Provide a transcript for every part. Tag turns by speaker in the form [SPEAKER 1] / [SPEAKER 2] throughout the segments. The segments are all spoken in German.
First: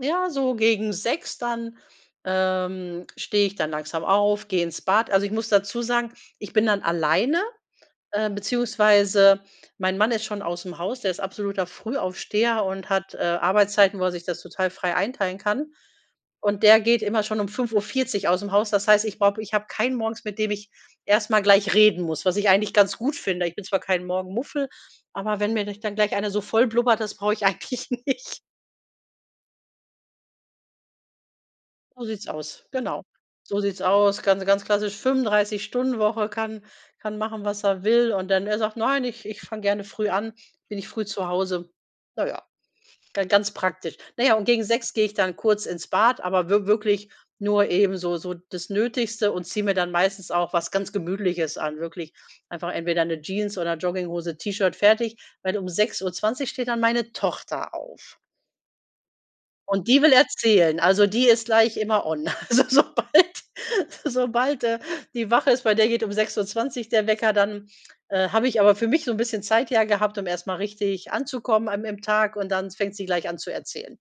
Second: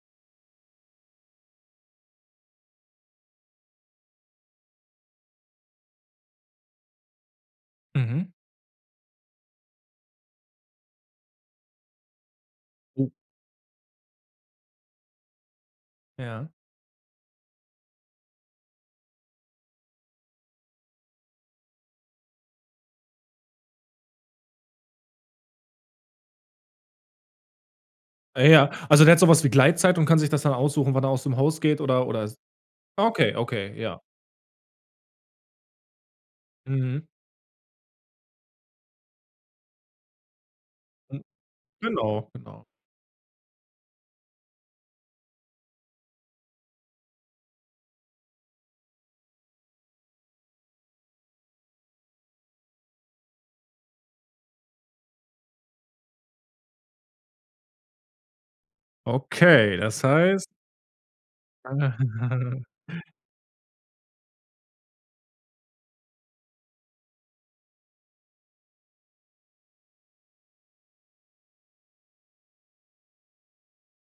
[SPEAKER 1] Ja, so gegen 6:00 dann, ähm, stehe ich dann langsam auf, gehe ins Bad also, ich muss dazu sagen, ich bin dann alleine,
[SPEAKER 2] Mhm.
[SPEAKER 1] äh, beziehungsweise mein Mann ist schon ausm Haus, der ist absoluter Frühaufsteher und
[SPEAKER 2] Oh.
[SPEAKER 1] hat, äh, Arbeitszeiten, wo er sich das total frei einteilen kann
[SPEAKER 2] Ja.
[SPEAKER 1] und der geht immer schon um 5:40 ausm Haus. Das heißt, ich brauche ich habe keinen morgens, mit dem ich erst mal gleich reden muss, was ich eigentlich ganz gut finde. Ich bin zwar kein Morgenmuffel, aber wenn mir [unintelligible] dann gleich einer so voll blubbert, das brauche ich eigentlich nicht.
[SPEAKER 2] Äh, ja, also der hat so was wie Gleitzeit und kann sich das dann aussuchen, wann er aus dem Haus geht
[SPEAKER 1] So
[SPEAKER 2] oder oder
[SPEAKER 1] sieht's
[SPEAKER 2] s
[SPEAKER 1] aus, genau.
[SPEAKER 2] okay,
[SPEAKER 1] So
[SPEAKER 2] okay,
[SPEAKER 1] sieht's
[SPEAKER 2] ja.
[SPEAKER 1] aus, ganz ganz klassisch 35- Stunden-Woche, kann
[SPEAKER 2] Mhm.
[SPEAKER 1] kann machen, was er will. Und dann er sagt: „Nein, ich ich fange gerne früh an, bin ich früh
[SPEAKER 2] M
[SPEAKER 1] zu Hause.“ Na
[SPEAKER 2] genau,
[SPEAKER 1] ja,
[SPEAKER 2] genau.
[SPEAKER 1] dann ganz praktisch. Na ja, und gegen 6:00 gehe ich dann kurz ins Bad, aber wi wirklich nur eben so so das Nötigste und ziehe mir dann meistens auch was ganz Gemütliches an, wirklich einfach entweder 'ne Jeans oder Jogginghose, T-Shirt, fertig. Weil um 6:20 steht dann meine Tochter auf.
[SPEAKER 2] Okay,
[SPEAKER 1] Und die
[SPEAKER 2] das
[SPEAKER 1] will
[SPEAKER 2] heißt
[SPEAKER 1] erzählen, also die ist gleich immer on. Also sobald sobald, äh, die wach ist bei der geht um 6:20 der Wecker, dann, äh, habe ich aber für mich so 'n bisschen Zeit ja gehabt, um erst mal richtig anzukommen an im Tag und dann fängt sie gleich an zu erzählen.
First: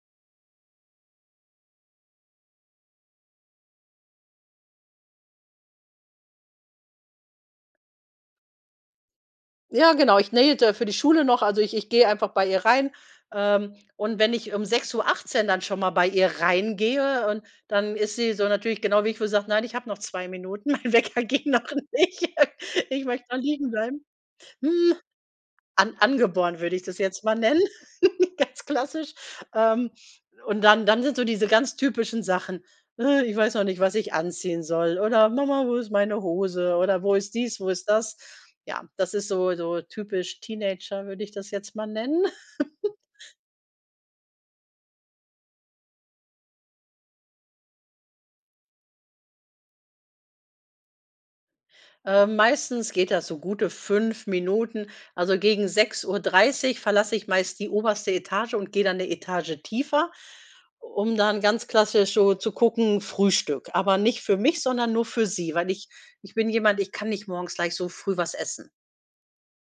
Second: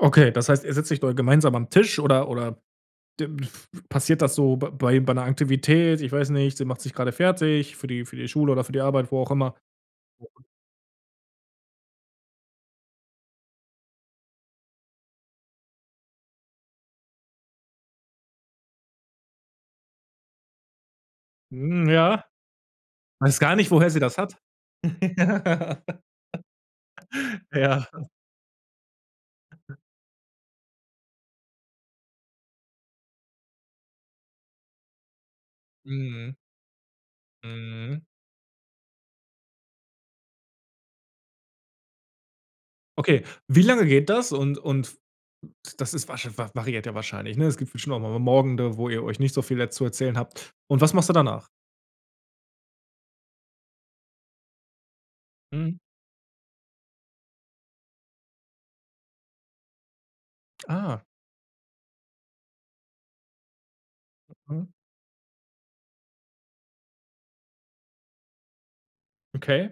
[SPEAKER 2] Okay, das heißt, ihr setzt euch dort gemeinsam am Tisch oder oder [unintelligible] passiert das so b bei bei 'ner Aktivität? Ich weiß nicht, sie macht sich gerade fertig für die für die Schule oder für die Arbeit, wo auch immer.
[SPEAKER 1] Ja, genau, ich
[SPEAKER 2] [unintelligible]
[SPEAKER 1] [unintelligible] für die Schule noch, also ich ich gehe einfach bei ihr rein, ähm, und wenn ich um 6:18 dann schon mal bei ihr reingehe und dann ist sie so natürlich genau wie ich, wo sie sagt: „Nein, habe noch 2 Minuten, mein Wecker ging noch
[SPEAKER 2] Hm, ja.
[SPEAKER 1] nicht. Ich möchte
[SPEAKER 2] Weiß
[SPEAKER 1] noch
[SPEAKER 2] gar nicht,
[SPEAKER 1] liegen
[SPEAKER 2] woher sie
[SPEAKER 1] bleiben.“
[SPEAKER 2] das hat.
[SPEAKER 1] Hm,
[SPEAKER 2] Ja.
[SPEAKER 1] an angeboren würde ich das jetzt mal nennen,
[SPEAKER 2] Ja.
[SPEAKER 1] ganz klassisch. Ähm, und dann dann sind so diese ganz typischen Sachen: „Ich weiß noch nicht, was ich anziehen soll,“ oder „Mama, wo ist meine
[SPEAKER 2] Mhm.
[SPEAKER 1] Hose?“ Oder: „Wo ist dies, wo ist
[SPEAKER 2] Mhm.
[SPEAKER 1] das?“ Ja, das ist so so, typisch Teenager, würde ich das jetzt mal nennen.
[SPEAKER 2] Okay. Wie lange geht das? Und und das ist wahrsche var variiert ja wahrscheinlich, ne? Es gibt bestimmt auch noch mal Morgende, wo ihr euch nicht so viel jetzt zu erzählen habt und was machst du danach?
[SPEAKER 1] Ähm, meistens geht das so gute 5 Minuten. Also gegen
[SPEAKER 2] Mhm.
[SPEAKER 1] 6:30 verlasse ich meist die oberste Etage und gehe dann 'ne Etage tiefer,
[SPEAKER 2] Ah.
[SPEAKER 1] um dann ganz klassisch so zu gucken: Frühstück. Aber nicht für mich,
[SPEAKER 2] Mhm.
[SPEAKER 1] sondern nur für sie, weil ich ich bin jemand, ich kann nicht morgens gleich so früh was essen.
[SPEAKER 2] Okay.